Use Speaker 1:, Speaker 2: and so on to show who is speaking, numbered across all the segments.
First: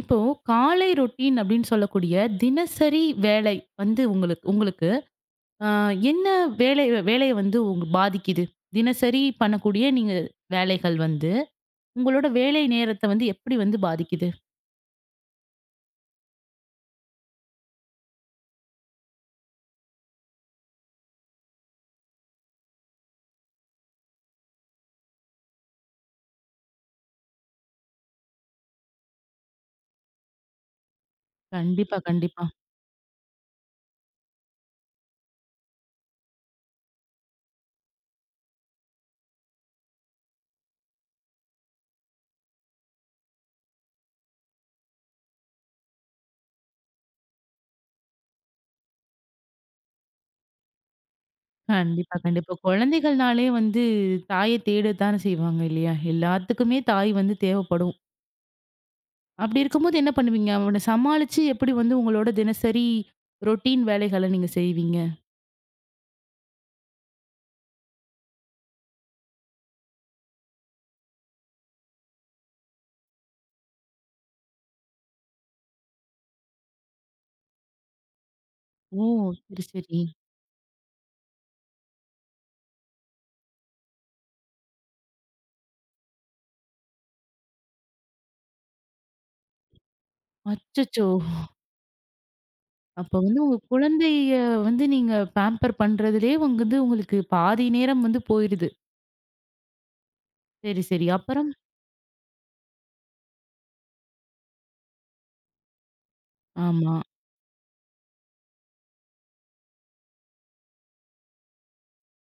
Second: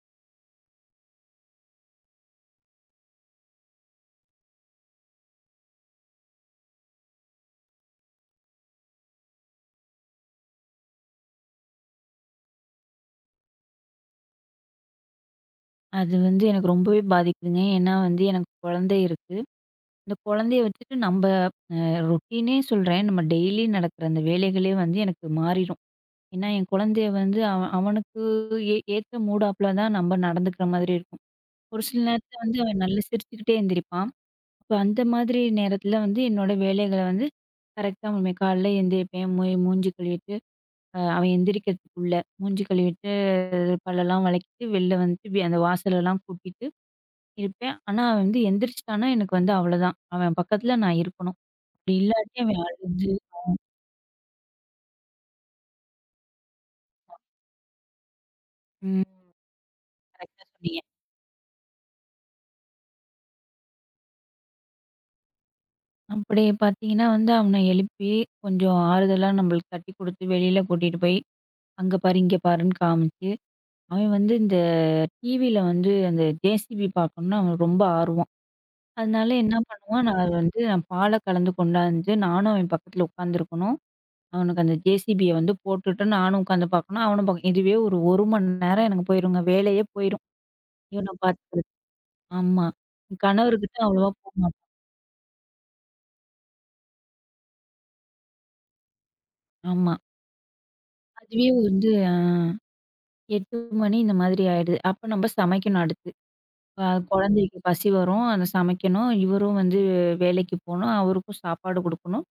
Speaker 1: இப்போ காலை ரொட்டீன் அப்படின்னு சொல்லக்கூடிய தினசரி வேலை வந்து உங்களுக்கு உங்களுக்கு ஆ, என்ன வேலை வேலையை வந்து உங்க பாதிக்குது? தினசரி பண்ணக்கூடிய நீங்க வேலைகள் வந்து, உங்களோட வேலை நேரத்த வந்து எப்படி வந்து பாதிக்குது?
Speaker 2: அது வந்து எனக்கு ரொம்பவே பாதிக்குதுங்க. ஏன்னா வந்து எனக்கு குழந்தை இருக்கு. இந்த குழந்தைய வச்சுட்டு நம்ப அ ரொட்டீனே சொல்றேன். நம்ம டெய்லி நடக்கிற அந்த வேலைகளே வந்து எனக்கு மாறிரும். ஏன்னா என் குழந்தைய வந்து அவனுக்கு ஏத்த மூடாப்புல தான் நம்ம நடந்துக்கிற மாதிரி இருக்கும். ஒரு
Speaker 1: கண்டிப்பா,
Speaker 2: சில நேரத்தில
Speaker 1: கண்டிப்பா.
Speaker 2: வந்து அவன் நல்லா சிரிச்சுக்கிட்டே எந்திரிப்பான். அப்ப அந்த மாதிரி நேரத்தில வந்து என்னோட வேலைகள வந்து கரெக்ட்டா முடிப்பேன். காலைல எந்திரிப்பேன். மூஞ்சி கழுவிட்டு அவன் எந்திரிக்கிறதுக்குள்ள மூஞ்சி கழுவிட்டு பல்லெல்லாம் விளக்கிட்டு வெளில வந்துட்டு அந்த வாசலெல்லாம் கூட்டிட்டு இருப்பேன். ஆனா, அவன் வந்து எந்திரிச்சுட்டான்னா, எனக்கு வந்து அவ்வளதான். அவன் பக்கத்துல நான் இருக்கணும். அப்படி
Speaker 1: கண்டிப்பா,
Speaker 2: இல்லாட்டி
Speaker 1: கண்டிப்பா.
Speaker 2: அவன் அழுது
Speaker 1: குழந்தைகள்னாலே வந்து தாய தேடத்தானே செய்வாங்க இல்லையா? எல்லாத்துக்குமே தாய் வந்து தேவைப்படும்.
Speaker 2: ம்.
Speaker 1: அப்படி இருக்கும்போது என்ன
Speaker 2: கரெக்ட்டா
Speaker 1: பண்ணுவீங்க?
Speaker 2: சொன்னீங்க.
Speaker 1: அவன சமாளிச்சு எப்படி வந்து உங்களோட தினசரி ரொட்டீன் வேலைகள நீங்க செய்வீங்க?
Speaker 2: அப்படி பார்த்தீங்கன்னா வந்து அவன எழுப்பி, கொஞ்சம் ஆறுதலா நம்மளுக்கு தட்டி குடுத்து, வெளியில கூட்டிட்டு போய், அங்க பாரு, இங்க பாருன்னு காமிச்சு, அவன் வந்து இந்த டிவியில வந்து அந்த ஜேசிபி பார்க்கணும்னு அவனுக்கு ரொம்ப ஆர்வம்.
Speaker 1: ஓ!
Speaker 2: அதனால என்ன
Speaker 1: சரி, சரி.
Speaker 2: பண்ணுவான், நான் அது வந்து நான் பால கலந்து கொண்டாந்து, நானும் அவன் பக்கத்துல உட்காந்துருக்கணும். அவனுக்கு அந்த ஜேசிபிய வந்து போட்டுட்டு நானும் உட்காந்து பார்க்கணும். அவனும் பார்க்கணும். இதுவே ஒரு 1 மணி நேரம் எனக்கு போயிருங்க. வேலையே போயிரும்.
Speaker 1: அச்சச்சோ!
Speaker 2: இவன பார்த்துக்கிறது. ஆமா.
Speaker 1: அப்ப வந்து உங்க
Speaker 2: கணவர்கிட்ட அவ்வளவா
Speaker 1: குழந்தைய
Speaker 2: போமாட்டேன்.
Speaker 1: வந்து நீங்க பேம்பர் பண்றதுலயே வந்து உங்களுக்கு பாதி நேரம் வந்து போயிருது.
Speaker 2: ஆமா.
Speaker 1: சரி, சரி.
Speaker 2: அதுவே
Speaker 1: அப்புறம்?
Speaker 2: வந்து 8 மணி இந்த மாதிரி ஆயிடுது. அப்ப நம்ம சமைக்கணும் அடுத்து. அ
Speaker 1: ஆமா.
Speaker 2: குழந்தைக்கு பசி வரும். அத சமைக்கணும். இவரும் வந்து வேலைக்கு போணும். அவருக்கும் சாப்பாடு குடுக்கணும்.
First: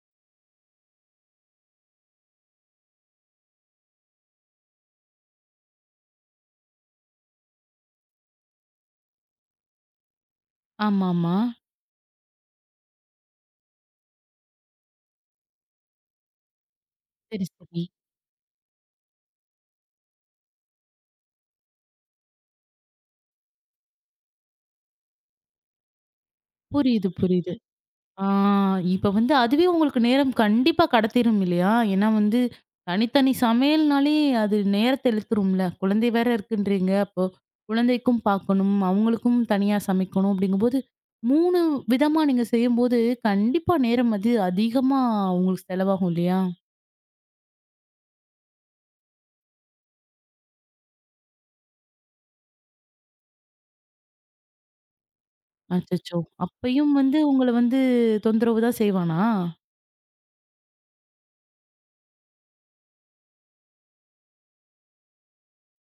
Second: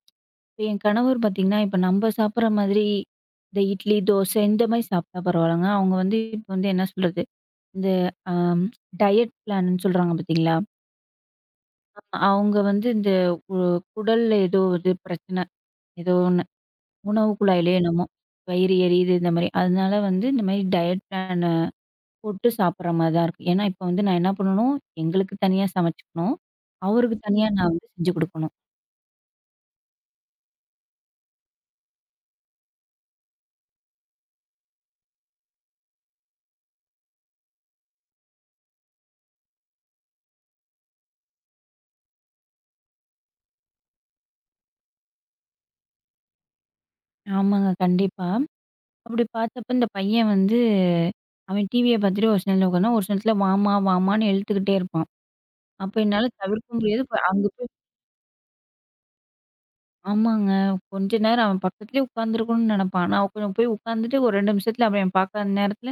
Speaker 2: இப்ப என் கணவர் பார்த்தீங்கன்னா, இப்ப நம்ம சாப்பிடுற மாதிரி இந்த இட்லி, தோசை இந்த மாரி சாப்பிட்டா பரவாயில்லங்க. அவங்க வந்து இப்ப வந்து என்ன சொல்றது? இந்த அம் டயட் பிளான்னு சொல்றாங்க பார்த்தீங்களா?
Speaker 1: ஆமாமா.
Speaker 2: ஆமா. அவங்க வந்து இந்த உ குடல்ல ஏதோ இது பிரச்சனை. ஏதோ ஒண்ணு. உணவு
Speaker 1: சரி,
Speaker 2: குழாயிலயோ
Speaker 1: சரி.
Speaker 2: என்னமோ! வயிறு எரியுது இந்த மாரி. அதனால வந்து இந்த மாரி டயட் பிளான போட்டு சாப்பிடுற மாரி தான் இருக்கும். ஏன்னா, இப்ப வந்து நான் என்ன பண்ணணும், எங்களுக்கு தனியா சமைச்சுக்கணும்.
Speaker 1: புரியுது,
Speaker 2: அவருக்கு தனியா
Speaker 1: புரியுது.
Speaker 2: நான் வந்து செஞ்சு
Speaker 1: ஆ
Speaker 2: குடுக்கணும்.
Speaker 1: இப்ப வந்து அதுவே உங்களுக்கு நேரம் கண்டிப்பா கடத்திரும் இல்லையா? ஏன்னா வந்து தனித்தனி சமையல்னாலே அது நேரத்த இழுத்துரும்ல. குழந்தை வேற இருக்குன்றீங்க. அப்போ குழந்தைக்கும் பார்க்கணும், அவங்களுக்கும் தனியா சமைக்கணும் அப்படிங்கும்போது 3 விதமா நீங்க செய்யும்போது கண்டிப்பா நேரம் அது அதிகமா உங்களுக்கு செலவாகும் இல்லையா?
Speaker 2: ஆமாங்க. கண்டிப்பா. அப்படி பார்த்தப்ப இந்த பையன் வந்து அவன் டிவிய பார்த்துட்டு ஒரு சில நேரத்துல உட்கார்ந்தா, ஒரு சில நேரத்துல வாமா, வாமான்னு இழுத்துக்கிட்டே இருப்பான். அப்ப
Speaker 1: அச்சச்சோ!
Speaker 2: என்னால தவிர்க்க
Speaker 1: அப்பயும்
Speaker 2: முடியாது. இப்ப
Speaker 1: வந்து
Speaker 2: அங்க
Speaker 1: உங்கள
Speaker 2: போய்
Speaker 1: வந்து தொந்தரவு தான் செய்வானா?
Speaker 2: ஆமாங்க. கொஞ்ச நேரம் அவன் பக்கத்துலயே உட்காந்துருக்கணும்னு நெனப்பான். நான் கொஞ்சம் போய் உட்காந்துட்டு ஒரு 2 நிமிஷத்துல அவன் என் பாக்காத நேரத்துல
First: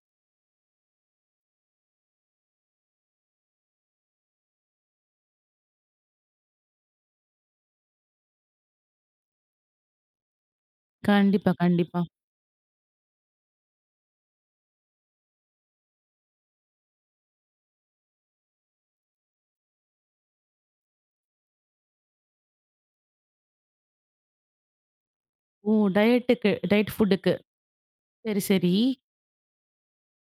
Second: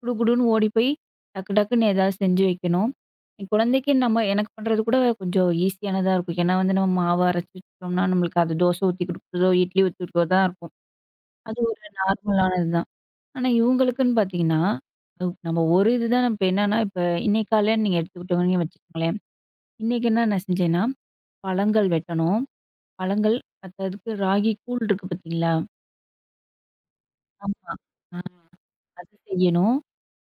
Speaker 2: குடுகுடுன்னு ஓடி போய் டக்கு டக்குன்னு ஏதாவது செஞ்சு வைக்கணும். என் குழந்தைக்கு நம்ம எனக்கு பண்றது கூட கொஞ்சம் ஈஸியானதா இருக்கும். ஏன்னா வந்து நம்ம மாவு அரைச்சு வச்சுட்டோம்னா, நம்மளுக்கு அது தோசை ஊத்தி குடுக்குறதோ, இட்லி ஊத்தி குடுக்குறதோ தான் இருக்கும்.
Speaker 1: கண்டிப்பா,
Speaker 2: அது ஒரு
Speaker 1: கண்டிப்பா.
Speaker 2: நார்மலானது தான். ஆனா இவங்களுக்குன்னு பாத்தீங்கன்னா, நம்ம ஒரு இதுதான் நம்ம இப்ப என்னன்னா, இப்ப இன்னைக்கு காலையில நீங்க எடுத்துக்கிட்டோங்கன்னு வச்சுக்கோங்களேன். இன்னைக்கு என்ன நான் செஞ்சேன்னா, பழங்கள் வெட்டணும். பழங்கள், பத்தாததுக்கு ராகி கூழ் இருக்கு பார்த்தீங்களா?
Speaker 1: ஓ! டயட்டுக்கு டயட் ஃபுட்டுக்கு.
Speaker 2: ஆமா. ஆ
Speaker 1: சரி, சரி.
Speaker 2: அது செய்யணும்.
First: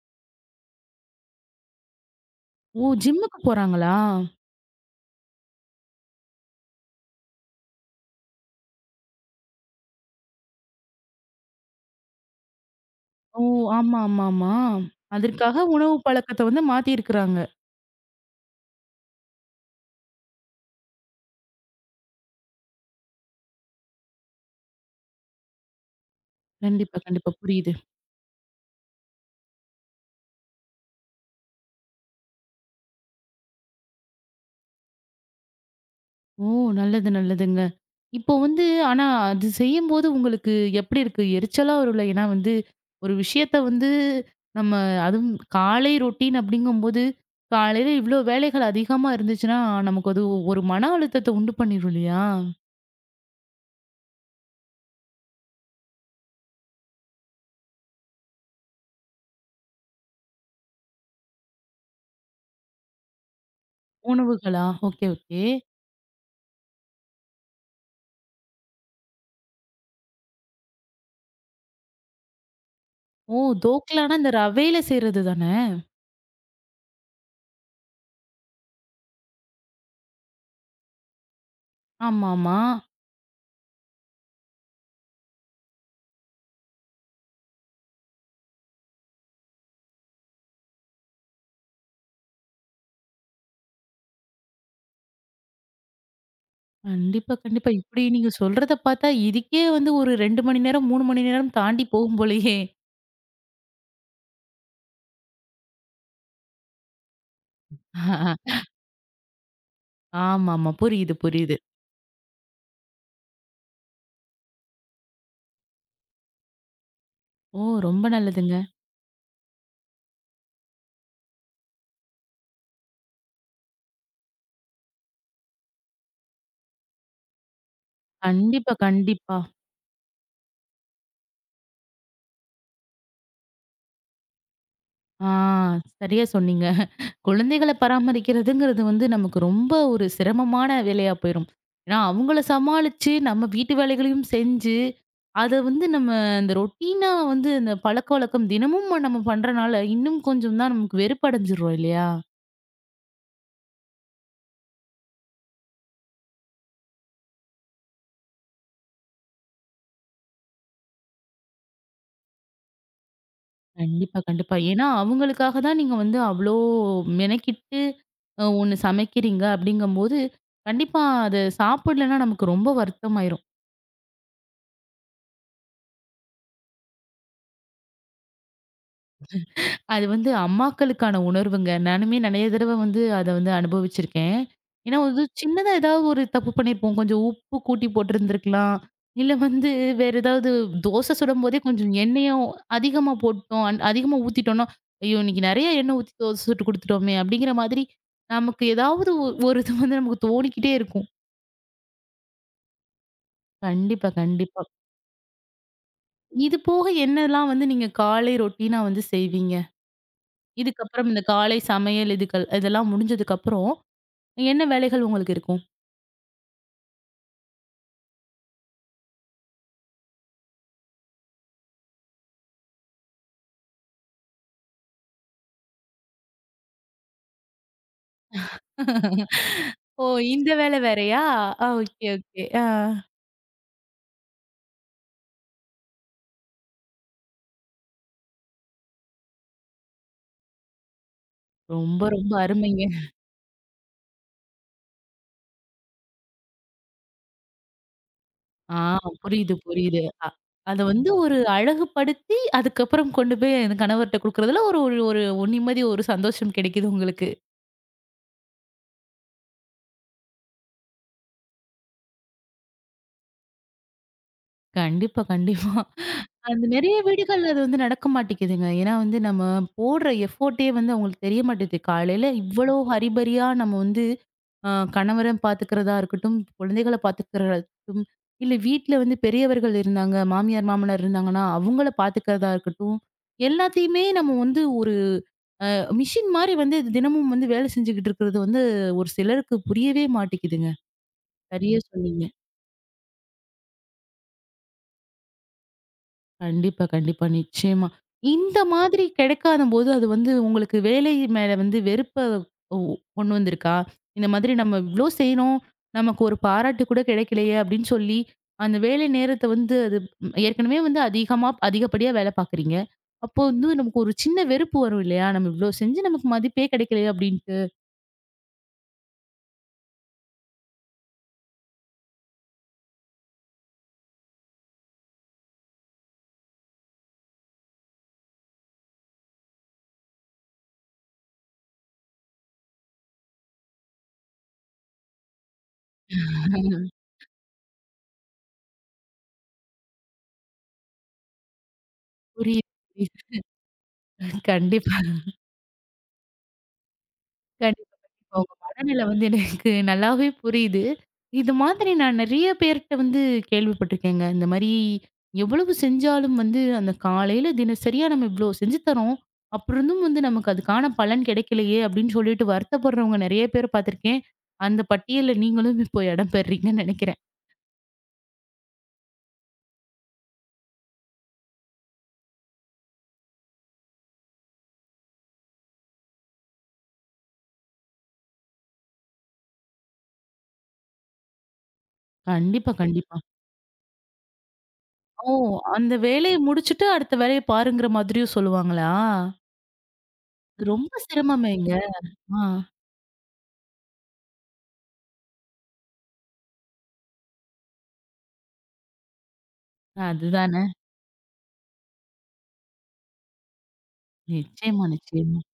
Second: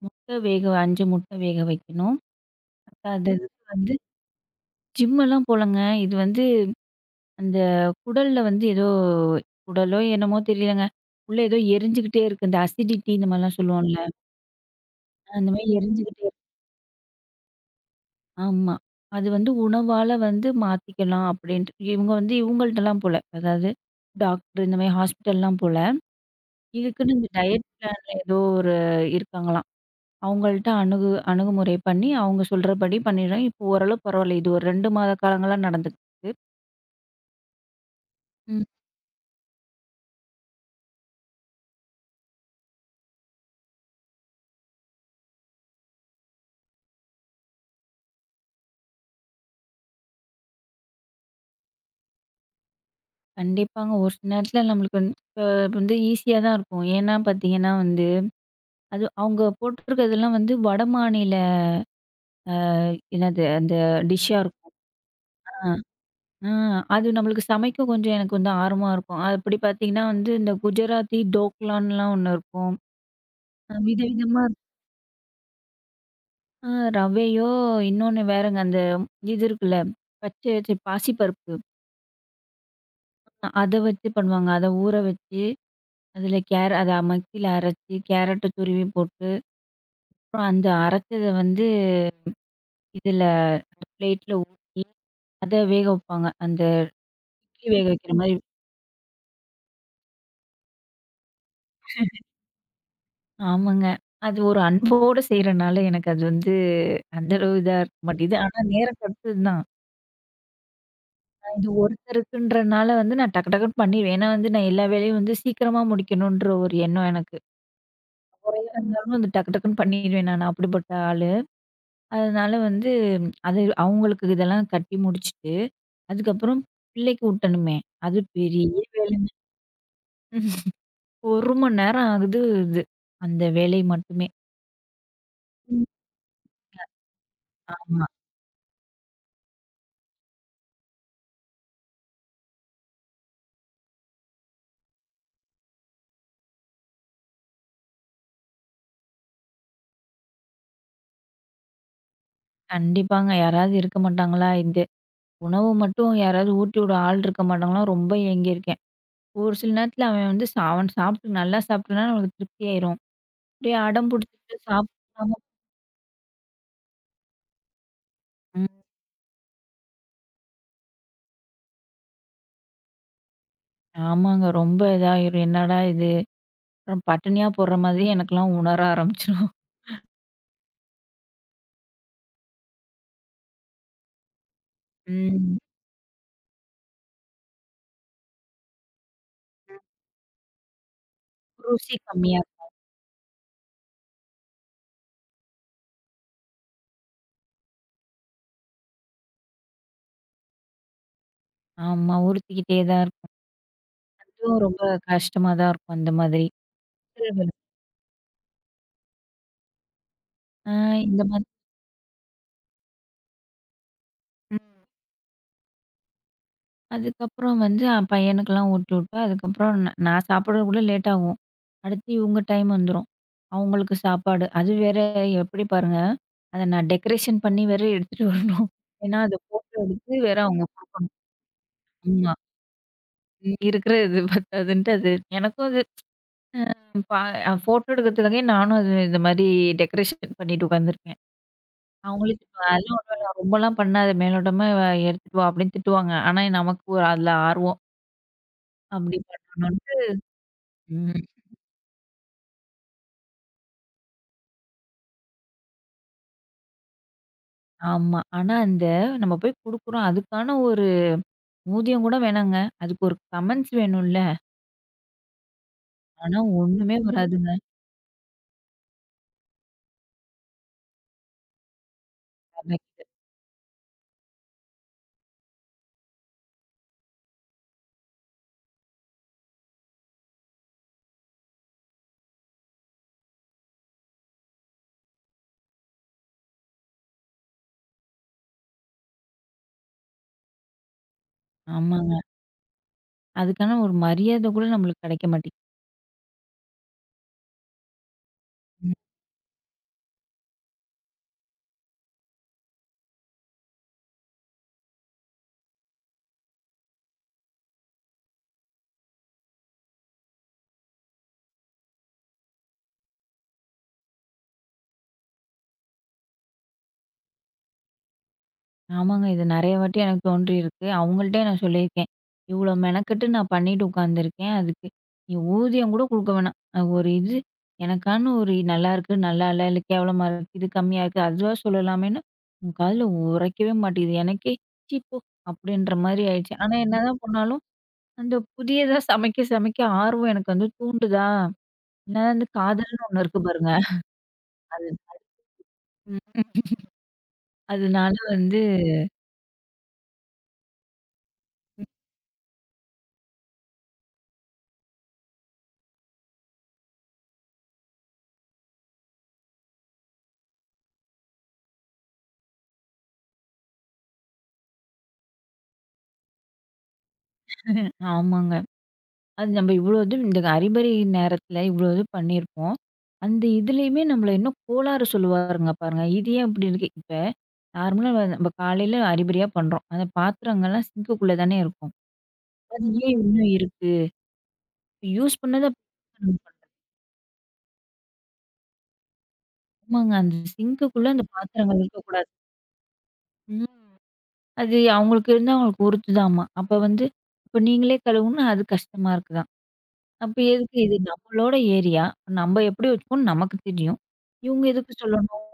Speaker 2: முட்டை வேக 5 முட்டை வேக வைக்கணும்.
Speaker 1: ஓ! ஜிம்முக்கு
Speaker 2: பத்தாததுக்கு வந்து
Speaker 1: போறாங்களா?
Speaker 2: ஜிம்மெல்லாம் போலங்க. இது வந்து அந்த குடல்ல வந்து ஏதோ குடலோ என்னமோ தெரியலங்க. உள்ள ஏதோ எரிஞ்சுகிட்டே இருக்கு. இந்த அசிடிட்டி இந்த
Speaker 1: ஓ!
Speaker 2: மாரிலாம் சொல்லுவோம்ல.
Speaker 1: ஆமா, ஆமா, ஆமா.
Speaker 2: அந்த
Speaker 1: அதற்காக
Speaker 2: மாரி
Speaker 1: உணவு
Speaker 2: எரிஞ்சுகிட்டே இருக்கு.
Speaker 1: பழக்கத்த வந்து மாத்தியிருக்கிறாங்க.
Speaker 2: ஆமா. அது வந்து உணவால வந்து மாத்திக்கலாம் அப்படின்ட்டு. இவங்க வந்து இவங்கள்ட்டலாம் போல. அதாவது டாக்டர் இந்த மாரி ஹாஸ்பிட்டல்லாம் போல.
Speaker 1: கண்டிப்பா,
Speaker 2: இதுக்குன்னு இந்த
Speaker 1: கண்டிப்பா.
Speaker 2: டயட்
Speaker 1: புரியுது.
Speaker 2: பிளான்ல ஏதோ ஒரு இருக்காங்களாம். அவங்கள்ட்ட அணுகுமுறை பண்ணி, அவங்க சொல்றபடி பண்ணிடுவேன். இப்போ ஓரளவு பரவால்ல. இது ஒரு 2 மாத காலங்களா நடந்துக்கிட்டுருக்கு.
Speaker 1: ஓ! நல்லது, நல்லதுங்க. இப்போ
Speaker 2: ம்.
Speaker 1: வந்து ஆனா அது செய்யும்போது உங்களுக்கு எப்படி இருக்கு? எரிச்சலா வரும்ல? ஏன்னா வந்து ஒரு விஷயத்த வந்து நம்ம அதுவும் காலை ரொட்டீன் அப்படிங்கும்போது, காலையில இவ்ளோ வேலைகள் அதிகமா இருந்துச்சுன்னா, நமக்கு அது ஒரு மன அழுத்தத்த உண்டு பண்ணிரும் இல்லையா?
Speaker 2: கண்டிப்பாங்க ஒரு சில நேரத்துல நம்மளுக்கு வந்து வந்து ஈஸியா தான் இருக்கும். ஏன்னா பாத்தீங்கன்னா வந்து, அது அவங்க போட்டிருக்கிறதெல்லாம் வந்து வடமாநில என்னது அந்த டிஷ்ஷா
Speaker 1: உணவுகளா?
Speaker 2: இருக்கும்.
Speaker 1: Okay, okay.
Speaker 2: ஆ, ஆ, அது நம்மளுக்கு சமைக்க கொஞ்சம் எனக்கு வந்து ஆர்வமா இருக்கும். அப்படி பாத்தீங்கன்னா வந்து இந்த குஜராத்தி டோக்லான்லாம் ஒண்ணு இருக்கும்.
Speaker 1: ஓ!
Speaker 2: அ
Speaker 1: தோக்லான்னா இந்த
Speaker 2: விதவிதமா இருக்கும்.
Speaker 1: ரவையில செய்றது தானே?
Speaker 2: ஆ ரவையோ, இன்னொன்னு வேறங்க அந்த இது இருக்குல்ல, பச்சரிசி பாசிப்பருப்பு.
Speaker 1: ஆமாமா.
Speaker 2: அத வச்சு பண்ணுவாங்க. அத ஊற வச்சு, அதில அத மிக்ஸில அரைச்சு, கேரட்ட துருவி போட்டு, அப்புறம் அந்த அரைச்சத வந்து இதில பிளேட்ல ஊத்தி, அத வேக வைப்பாங்க. அந்த
Speaker 1: கண்டிப்பா,
Speaker 2: இட்லி
Speaker 1: கண்டிப்பா.
Speaker 2: வேக
Speaker 1: இப்படி
Speaker 2: வைக்கிற
Speaker 1: நீங்க
Speaker 2: மாரி
Speaker 1: சொல்றத பார்த்தா இதுக்கே வந்து ஒரு 2 மணி நேரம், 3 மணி நேரம் தாண்டி போகும் போலயே.
Speaker 2: ஆமாங்க. அது ஒரு அன்போட செய்றனால எனக்கு அது வந்து அந்த அளவு இதா இருக்க மாட்டேங்குது. ஆனா நேரம் கெடச்சது தான்.
Speaker 1: ஆமாமா. புரியுது,
Speaker 2: நான்
Speaker 1: புரியுது.
Speaker 2: இது ஒருத்தருக்குன்றனால வந்து நான் டக்கு டக்குன்னு பண்ணிருவேன். ஏன்னா வந்து நான் எல்லா வேலையும் வந்து சீக்கிரமா முடிக்கணுன்ற ஒரு எண்ணம் எனக்கு.
Speaker 1: ஓ! ரொம்ப நல்லதுங்க.
Speaker 2: குறையா இருந்தாலும் வந்து டக்கு டக்குன்னு பண்ணிருவேன் நானு. அப்படிப்பட்ட ஆளு. அதனால வந்து அது அவங்களுக்கு இதெல்லாம் கட்டி முடிச்சுட்டு, அதுக்கப்புறம் பிள்ளைக்கு ஊட்டணுமே! அது
Speaker 1: கண்டிப்பா,
Speaker 2: பெரிய வேலைங்க.
Speaker 1: கண்டிப்பா.
Speaker 2: ஒரு மணி நேரம் ஆகுது இது. அந்த வேலை மட்டுமே.
Speaker 1: ஆ
Speaker 2: ம்.
Speaker 1: சரியா சொன்னீங்க. குழந்தைகள
Speaker 2: ஆமா.
Speaker 1: பராமரிக்கிறதுங்கிறது வந்து நமக்கு ரொம்ப ஒரு சிரமமான வேலையா போயிரும். ஏன்னா, அவங்கள சமாளிச்சு, நம்ம வீட்டு வேலைகளையும் செஞ்சு, அத வந்து நம்ம அந்த ரொட்டீனா வந்து அந்த பழக்கவழக்கம் தினமும் நம்ம பண்றனால, இன்னும் கொஞ்சம் தான் நமக்கு வெறுப்படைஞ்சிடுறோம் இல்லையா?
Speaker 2: கண்டிப்பாங்க. யாராவது இருக்க மாட்டாங்களா? இந்த உணவு மட்டும் யாராவது ஊட்டி விட ஆள் இருக்க மாட்டாங்களா? ரொம்ப ஏங்கியிருக்கேன். ஒரு சில நேரத்தில அவன் வந்து அவன் சாப்பிட்டு நல்லா சாப்பிட்டனா நமக்கு திருப்தி ஆயிரும். அப்படியே அடம்
Speaker 1: கண்டிப்பா, கண்டிப்பா.
Speaker 2: பிடிச்சுட்டு
Speaker 1: ஏன்னா,
Speaker 2: சாப்பிடாம
Speaker 1: அவங்களுக்காக தான் நீங்க வந்து அவ்ளோ மெனக்கிட்டு அ
Speaker 2: ம்.
Speaker 1: ஒண்ணு சமைக்கிறீங்க அப்படிங்கும்போது, கண்டிப்பா அத சாப்பிடலன்னா நமக்கு ரொம்ப வருத்தமாயிரும்.
Speaker 2: ஆமாங்க. ரொம்ப இதாயிரும். என்னடா இது! அப்புறம் பட்டினியா போடுற மாதிரி எனக்கெல்லாம் உணர ஆரம்பிச்சுரும்.
Speaker 1: அது வந்து அம்மாக்களுக்கான உணர்வுங்க. நானுமே நெறைய தடவ வந்து அத வந்து அனுபவிச்சிருக்கேன். ஏன்னா வந்து
Speaker 2: ம்.
Speaker 1: சின்னதா ஏதாவது ஒரு தப்பு பண்ணியிருப்போம். கொஞ்சம் உப்பு கூட்டி போட்டிருந்திருக்கலாம். இல்ல வந்து வேற ஏதாவது தோசை சுடும்போதே கொஞ்சம்
Speaker 2: ருசி கம்மியா
Speaker 1: எண்ணெயும்
Speaker 2: இருக்கும்.
Speaker 1: அதிகமா போட்டோம். அதிகமா ஊத்திட்டோம்னா, "ஐயோ! இன்னைக்கு நெறைய எண்ணெய் ஊத்தி தோசை சுட்டு குடுத்துட்டோமே!" அப்படிங்கிற மாதிரி நமக்கு ஏதாவது ஒரு இது வந்து நமக்கு தோணிக்கிட்டே இருக்கும்.
Speaker 2: ஆமா. உறுத்திக்கிட்டே தான் இருக்கும்.
Speaker 1: கண்டிப்பா,
Speaker 2: அதுவும்
Speaker 1: கண்டிப்பா.
Speaker 2: ரொம்ப கஷ்டமா தான் இருக்கும் அந்த மாதிரி.
Speaker 1: இது போக என்னலாம்
Speaker 2: சிறுவர்.
Speaker 1: வந்து நீங்க காலை ரொட்டீனா வந்து செய்வீங்க?
Speaker 2: ஆ
Speaker 1: இதுக்கப்புறம்
Speaker 2: இந்த
Speaker 1: இந்த
Speaker 2: மாதிரி
Speaker 1: காலை சமையல் இதுக்கள் இதெல்லாம் முடிஞ்சதுக்கப்புறம் என்ன
Speaker 2: ம்.
Speaker 1: வேலைகள் உங்களுக்கு இருக்கும்?
Speaker 2: அதுக்கப்புறம் வந்து அ பையனுக்கெல்லாம் ஊட்டி விட்டேன். அதுக்கப்புறம் நான் சாப்பிடுறது கூட லேட் ஆகும். அடுத்து இவங்க டைம் வந்துரும். அவங்களுக்கு சாப்பாடு. அது வேற எப்படி பாருங்க, அத நான் டெக்கரேஷன் பண்ணி வேற எடுத்துட்டு வரணும். ஏன்னா அத ஃபோட்டோ
Speaker 1: ஓ!
Speaker 2: எடுத்து வேற
Speaker 1: இந்த
Speaker 2: அவங்க
Speaker 1: வேலை
Speaker 2: குடுக்கணும்.
Speaker 1: வேறையா? ஆ ஓகே,
Speaker 2: ஆமா.
Speaker 1: ஓகே. ஆ.
Speaker 2: ம். இருக்கிற இது பத்தாதுன்ட்டு அது எனக்கும் அது அ பா ஃபோட்டோ எடுக்கிறதுக்காகவே நானும் அது இந்த மாதிரி டெக்கரேஷன் பண்ணிட்டு உட்காந்துருக்கேன்.
Speaker 1: ரொம்ப, ரொம்ப
Speaker 2: அவங்களுக்கு இப்ப
Speaker 1: அருமைங்க.
Speaker 2: அதெல்லாம் ஒண்ணும் இல்ல, ரொம்பலாம் பண்ணாத, மேலோட்டமா "இவ எடுத்துட்டு வா" அப்படின்னு திட்டுவாங்க. ஆனா நமக்கு ஒரு அதுல ஆர்வம்.
Speaker 1: ஆ
Speaker 2: அப்படி
Speaker 1: புரியுது,
Speaker 2: பண்ணணும்ன்ட்டு
Speaker 1: புரியுது. அ அத வந்து
Speaker 2: ம்.
Speaker 1: ஒரு அழகுபடுத்தி, அதுக்கப்புறம் கொண்டு போய் அந்த கணவர்ட்ட குடுக்குறதுல ஒரு ஒரு ஒரு ஒரு நிம்மதி, ஒரு சந்தோஷம் கிடைக்குது உங்களுக்கு.
Speaker 2: ஆமா. ஆனா அந்த நம்ம போய் குடுக்குறோம். அதுக்கான ஒரு ஊதியம் கூட வேணாங்க. அதுக்கு ஒரு கமெண்ட்ஸ் வேணும்ல.
Speaker 1: கண்டிப்பா, கண்டிப்பா.
Speaker 2: ஆனா
Speaker 1: அந்த நெறைய
Speaker 2: ஒண்ணுமே வராதுங்க.
Speaker 1: வீடுகள்ல அது வந்து நடக்க மாட்டேங்குதுங்க. ஏன்னா வந்து நம்ம போடுற எஃபோர்ட்டே வந்து அவங்களுக்கு தெரிய மாட்டேது. காலையில இவ்வளோ ஹரிபரியா நம்ம வந்து அ கணவர பார்த்துக்கிறதா இருக்கட்டும், குழந்தைகள பார்த்துக்கிறதா இருக்கட்டும், இல்ல வீட்ல வந்து பெரியவர்கள் இருந்தாங்க, மாமியார், மாமனார் இருந்தாங்கன்னா, அவங்கள பார்த்துக்கிறதா இருக்கட்டும், எல்லாத்தையுமே நம்ம வந்து ஒரு மிஷின் மாரி வந்து தினமும் வந்து வேலை செஞ்சுகிட்டு இருக்கிறது வந்து ஒரு சிலருக்கு புரியவே மாட்டேங்குதுங்க. சரியா
Speaker 2: ஆமாங்க.
Speaker 1: சொன்னீங்க.
Speaker 2: அதுக்கான ஒரு மரியாதை கூட நம்மளுக்கு கிடைக்க மாட்டேங்குது.
Speaker 1: கண்டிப்பா, கண்டிப்பா. நிச்சயமா. இந்த மாதிரி கிடைக்காதம்போது, அது வந்து உங்களுக்கு வேலை மேல வந்து வெறுப்ப ஒ கொண்டு வந்திருக்கா? இந்த மாதிரி நம்ம இவ்ளோ செய்றோம், நமக்கு ஒரு பாராட்டு கூட கிடைக்கலையே அப்படின்னு சொல்லி, அந்த வேலை நேரத்த வந்து அது ம், ஏற்கனவே வந்து அதிகமா அதிகப்படியா வேலை பார்க்குறீங்க. அப்போ வந்து நமக்கு ஒரு சின்ன வெறுப்பு வரும் இல்லையா? நம்ம இவ்ளோ செஞ்சு நமக்கு மதிப்பே கிடைக்கலையே அப்படின்ட்டு.
Speaker 2: ஆமாங்க. இது நெறைய வாட்டி எனக்கு தோன்றியிருக்கு. அவங்கள்ட்டயே நான் சொல்லியிருக்கேன். இவ்வளோ மெனக்கெட்டு நான் பண்ணிட்டு உட்காந்துருக்கேன். அதுக்கு நீ ஊதியம் கூட குடுக்க வேணாம். அது ஒரு இது எனக்கான்னு ஒரு நல்லா இருக்கு, நல்லா இல்ல, இல்ல கேவலமா இருக்கு, இது கம்மியா இருக்கு, அதுவா சொல்லலாமேன்னு உன் காதுல உரைக்கவே மாட்டேங்குது. எனக்கே ச்சீ போ! அப்படின்ற மாரி ஆயிடுச்சு. ஆனா என்னதான் பண்ணாலும், அந்த புதியதா சமைக்க சமைக்க ஆர்வம் எனக்கு வந்து தூண்டுதா, என்னதான் வந்து
Speaker 1: புரியுது,
Speaker 2: காதல்னு ஒண்ணு
Speaker 1: புரியுது.
Speaker 2: இருக்கு பாருங்க. அது
Speaker 1: கண்டிப்பா.
Speaker 2: ம்.
Speaker 1: கண்டிப்பா,
Speaker 2: அதனால
Speaker 1: கண்டிப்பா. உங்க
Speaker 2: வந்து
Speaker 1: மனநிலை வந்து எனக்கு நல்லாவே புரியுது. இது மாதிரி நான் நெறைய பேர்ட்ட வந்து கேள்விப்பட்டுருக்கேங்க. இந்த மாரி எவ்வளவு செஞ்சாலும் வந்து அந்த காலையில தினசரியா நம்ம இவ்ளோ செஞ்சு தரோம். அப்புறம் இருந்தும் வந்து நமக்கு அதுக்கான பலன் கிடைக்கலையே! அப்படின்னு சொல்லிட்டு வருத்தப்படுறவங்க நெறைய பேர் பார்த்துருக்கேன். அந்த பட்டியல்ல நீங்களும் இப்போ இடம் பெறீங்கன்னு நெனைக்கிறேன்.
Speaker 2: ஆமாங்க. அது நம்ம இவ்வளோ இது இந்த அறிபறி நேரத்துல இவ்வளோ இது பண்ணியிருப்போம். அந்த இதுலயுமே நம்மள இன்னும் கோளாறு சொல்லுவாருங்க பாருங்க. இது ஏன் இப்படி இருக்கு? இப்ப நார்மலா நம்ம காலையில அறிபறியா பண்றோம். அந்த பாத்திரங்கள்லாம் சிங்க்குக்குள்ள தானே இருக்கும்.
Speaker 1: கண்டிப்பா,
Speaker 2: அது
Speaker 1: கண்டிப்பா.
Speaker 2: ஏன் இன்னும் இருக்கு?
Speaker 1: ஓ!
Speaker 2: யூஸ் பண்ணத
Speaker 1: அந்த வேலைய முடிச்சுட்டு அடுத்த வேலைய பாருங்கிற மாதிரியும் சொல்லுவாங்களா?
Speaker 2: ஆமாங்க. அந்த
Speaker 1: அது ரொம்ப
Speaker 2: சிங்க்குக்குள்ள அந்த
Speaker 1: சிரமமேங்க.
Speaker 2: பாத்திரங்கள் இருக்கக்கூடாது.
Speaker 1: ஆ.
Speaker 2: ம். அது அவங்களுக்கு இருந்தா அவங்களுக்கு உறுத்துதாம்மா. அப்ப வந்து இப்ப நீங்களே கழுவுனா அது கஷ்டமா இருக்குதாம். அப்ப
Speaker 1: அதுதானே.
Speaker 2: எதுக்கு இது நம்மளோட ஏரியா. நம்ம எப்படி வச்சுக்கோன்னு நமக்கு தெரியும். இவங்க
Speaker 1: நிச்சயமா,
Speaker 2: எதுக்கு
Speaker 1: நிச்சயமா.
Speaker 2: சொல்லணும்?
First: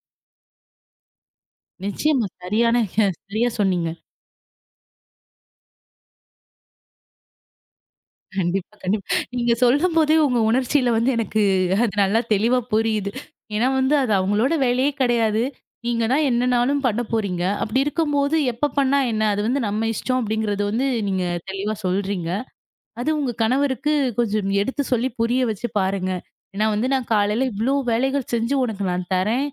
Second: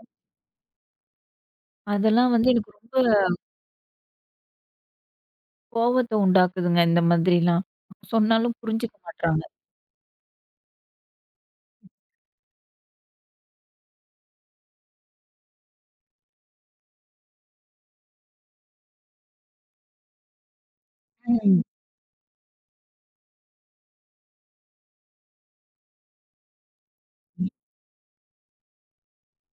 Speaker 1: நிச்சயமா.
Speaker 2: அதெல்லாம் வந்து எனக்கு
Speaker 1: சரியான
Speaker 2: ரொம்ப
Speaker 1: சரியா சொன்னீங்க.
Speaker 2: கோவத்த உண்டாக்குதுங்க, இந்த மாதிரிலாம். சொன்னாலும்
Speaker 1: கண்டிப்பா,
Speaker 2: புரிஞ்சுக்க
Speaker 1: கண்டிப்பா.
Speaker 2: மாட்றாங்க.
Speaker 1: நீங்க சொல்லும்போதே உங்க உணர்ச்சியில வந்து எனக்கு அது நல்லா தெளிவா புரியுது. ஏன்னா வந்து அது அவங்களோட வேலையே கிடையாது. நீங்க தான் என்னனாலும் பண்ண போறீங்க. அப்படி இருக்கும்போது எப்ப பண்ணா என்ன? அது வந்து நம்ம இஷ்டம் அப்படிங்கிறது வந்து நீங்க
Speaker 2: ம்.
Speaker 1: தெளிவா சொல்றீங்க. அது உங்க கணவருக்கு கொஞ்சம் எடுத்து சொல்லி புரிய வச்சு பாருங்க. ஏன்னா வந்து நான் காலையில இவ்ளோ வேலைகள் செஞ்சு உனக்கு நான் தரேன்.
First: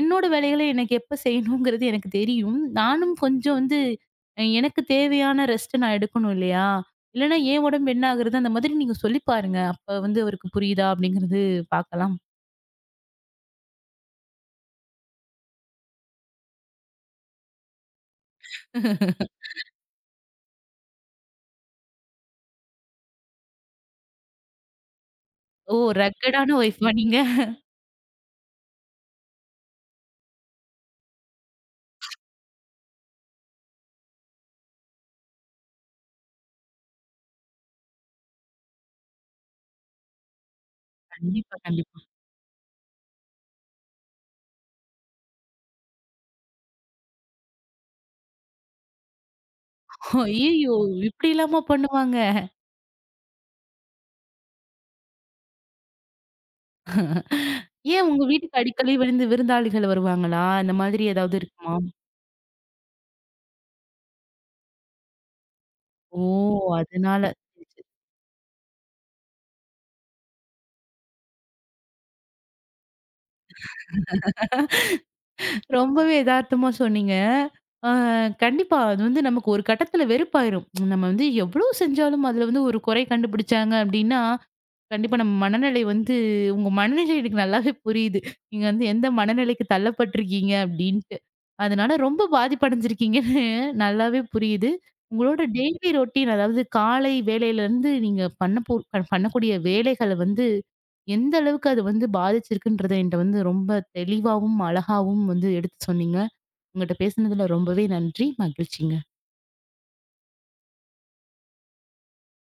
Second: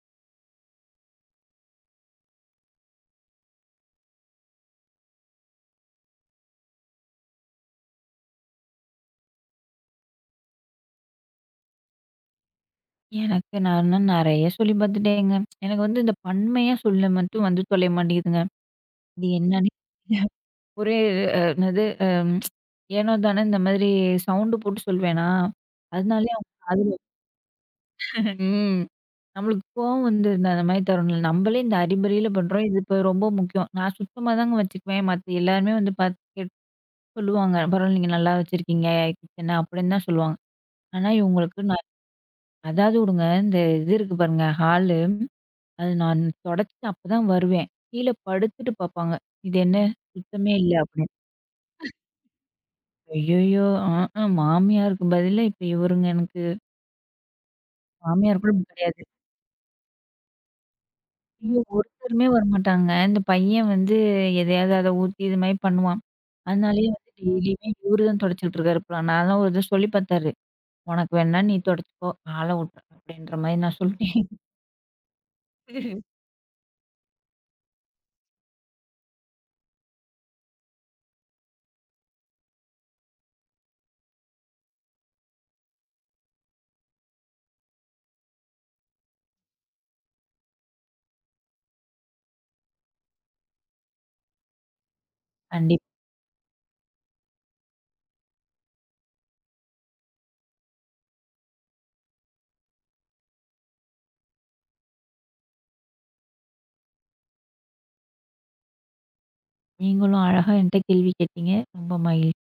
Speaker 1: என்னோட வேலைகள எனக்கு எப்ப செய்யணுங்கிறது எனக்கு தெரியும். நானும் கொஞ்சம் வந்து அ எனக்கு தேவையான ரெஸ்ட் நான் எடுக்கணும் இல்லையா? இல்லன்னா என் உடம்பு என்ன ஆகுறது? அந்த மாதிரி நீங்க சொல்லி பாருங்க. அப்ப வந்து அவருக்கு புரியுதா அப்படிங்கிறது பார்க்கலாம்.
Speaker 2: எனக்கு நான்னா நெறைய சொல்லி பார்த்துட்டேங்க. எனக்கு வந்து இந்த பன்மையா சொல்ல மட்டும் வந்து தொலைய மாட்டேங்குதுங்க. அது என்னன்னே ஒரே என்னது ஏனோ தானோன்னு இந்த மாதிரி சவுண்டு போட்டு சொல்வேனா,
Speaker 1: ஓ!
Speaker 2: அதனாலயே
Speaker 1: ரக்கடான
Speaker 2: அவங்க
Speaker 1: ஒய்ஃபா
Speaker 2: காதுல
Speaker 1: நீங்க?
Speaker 2: ம். நம்மளுக்கு கோவம் வந்துருது அந்த மாதிரி தருணம்ல. நம்மளே இந்த அறிபறியில பண்றோம். இது இப்ப ரொம்ப முக்கியம். நான் சுத்தமா தாங்க வச்சுக்குவேன். மத்த எல்லாருமே வந்து பாத்து சொல்லுவாங்க. பரவாயில்ல நீங்க நல்லா வச்சிருக்கீங்க கிச்சன அப்படின்னு தான் சொல்லுவாங்க. ஆனா
Speaker 1: கண்டிப்பா,
Speaker 2: இவங்களுக்கு நான்
Speaker 1: கண்டிப்பா.
Speaker 2: அதாவது விடுங்க இந்த இது இருக்கு பாருங்க ஹாலு, அது நான் தொடச்சுட்டு அப்பதான் வருவேன். கீழ படுத்துட்டு பாப்பாங்க. இது என்ன சுத்தமே இல்ல
Speaker 1: ஐய்யயோ!
Speaker 2: அப்படின்னு.
Speaker 1: இப்படிலாமா பண்ணுவாங்க?
Speaker 2: ஐயய்யோ! மாமியாருக்கு பதிலா இப்ப இவருங்க எனக்கு
Speaker 1: ஏன் உங்க
Speaker 2: மாமியார் கூட
Speaker 1: வீட்டுக்கு
Speaker 2: இப்படி
Speaker 1: அடிக்கடி
Speaker 2: கிடையாது.
Speaker 1: விருந்தாளிகள் வருவாங்களா? இந்த மாதிரி ஏதாவது
Speaker 2: ஐயோ!
Speaker 1: இருக்குமா?
Speaker 2: ஒருத்தருமே வரமாட்டாங்க. இந்த பையன் வந்து எதையாவது அத ஊத்தி இது மாரி பண்ணுவான்.
Speaker 1: ஓ!
Speaker 2: அதனாலேயே வந்து
Speaker 1: அதனால.
Speaker 2: டெய்லியுமே இவரு தான் தொடச்சுக்கிட்டு இருக்காரு போல. நான் தான் ஒரு தடவ சொல்லி பார்த்தாரு. உனக்கு வேணா நீ தொடச்சுக்கோ. நான் ஆள விட்டுறேன். அப்படின்ற மாரி நான் சொல்லிட்டேன்.
Speaker 1: ரொம்பவே எதார்த்தமா சொன்னீங்க. ஆ கண்டிப்பா. அது வந்து நமக்கு ஒரு கட்டத்துல வெறுப்பாயிரும். நம்ம வந்து எவ்ளோ செஞ்சாலும் அதுல வந்து ஒரு குறை கண்டுபிடிச்சாங்க அப்டின்னா, கண்டிப்பா நம்ம மனநிலை வந்து உங்க மனநிலை எனக்கு நல்லாவே புரியுது. நீங்க வந்து எந்த மனநிலைக்கு தள்ளப்பட்டுருக்கீங்க அப்டின்ட்டு. அதனால ரொம்ப பாதிப்படைஞ்சிருக்கீங்கன்னு நல்லாவே புரியுது. உங்களோட
Speaker 2: கண்டிப்பா.
Speaker 1: டெய்லி ரொட்டீன் அதாவது காலை வேலையிலருந்து நீங்க பண்ணக்கூடிய வேலைகள வந்து எந்த அளவுக்கு அது வந்து பாதிச்சிருக்குன்றத என்ட்ட வந்து ரொம்ப தெளிவாவும், அழகாவும் வந்து எடுத்து சொன்னீங்க. உங்கட்ட பேசினதுல ரொம்பவே நன்றி. மகிழ்ச்சிங்க.
Speaker 2: நீங்களும் அழகா என்ட்ட கேள்வி கேட்டீங்க. ரொம்ப மகிழ்ச்சி.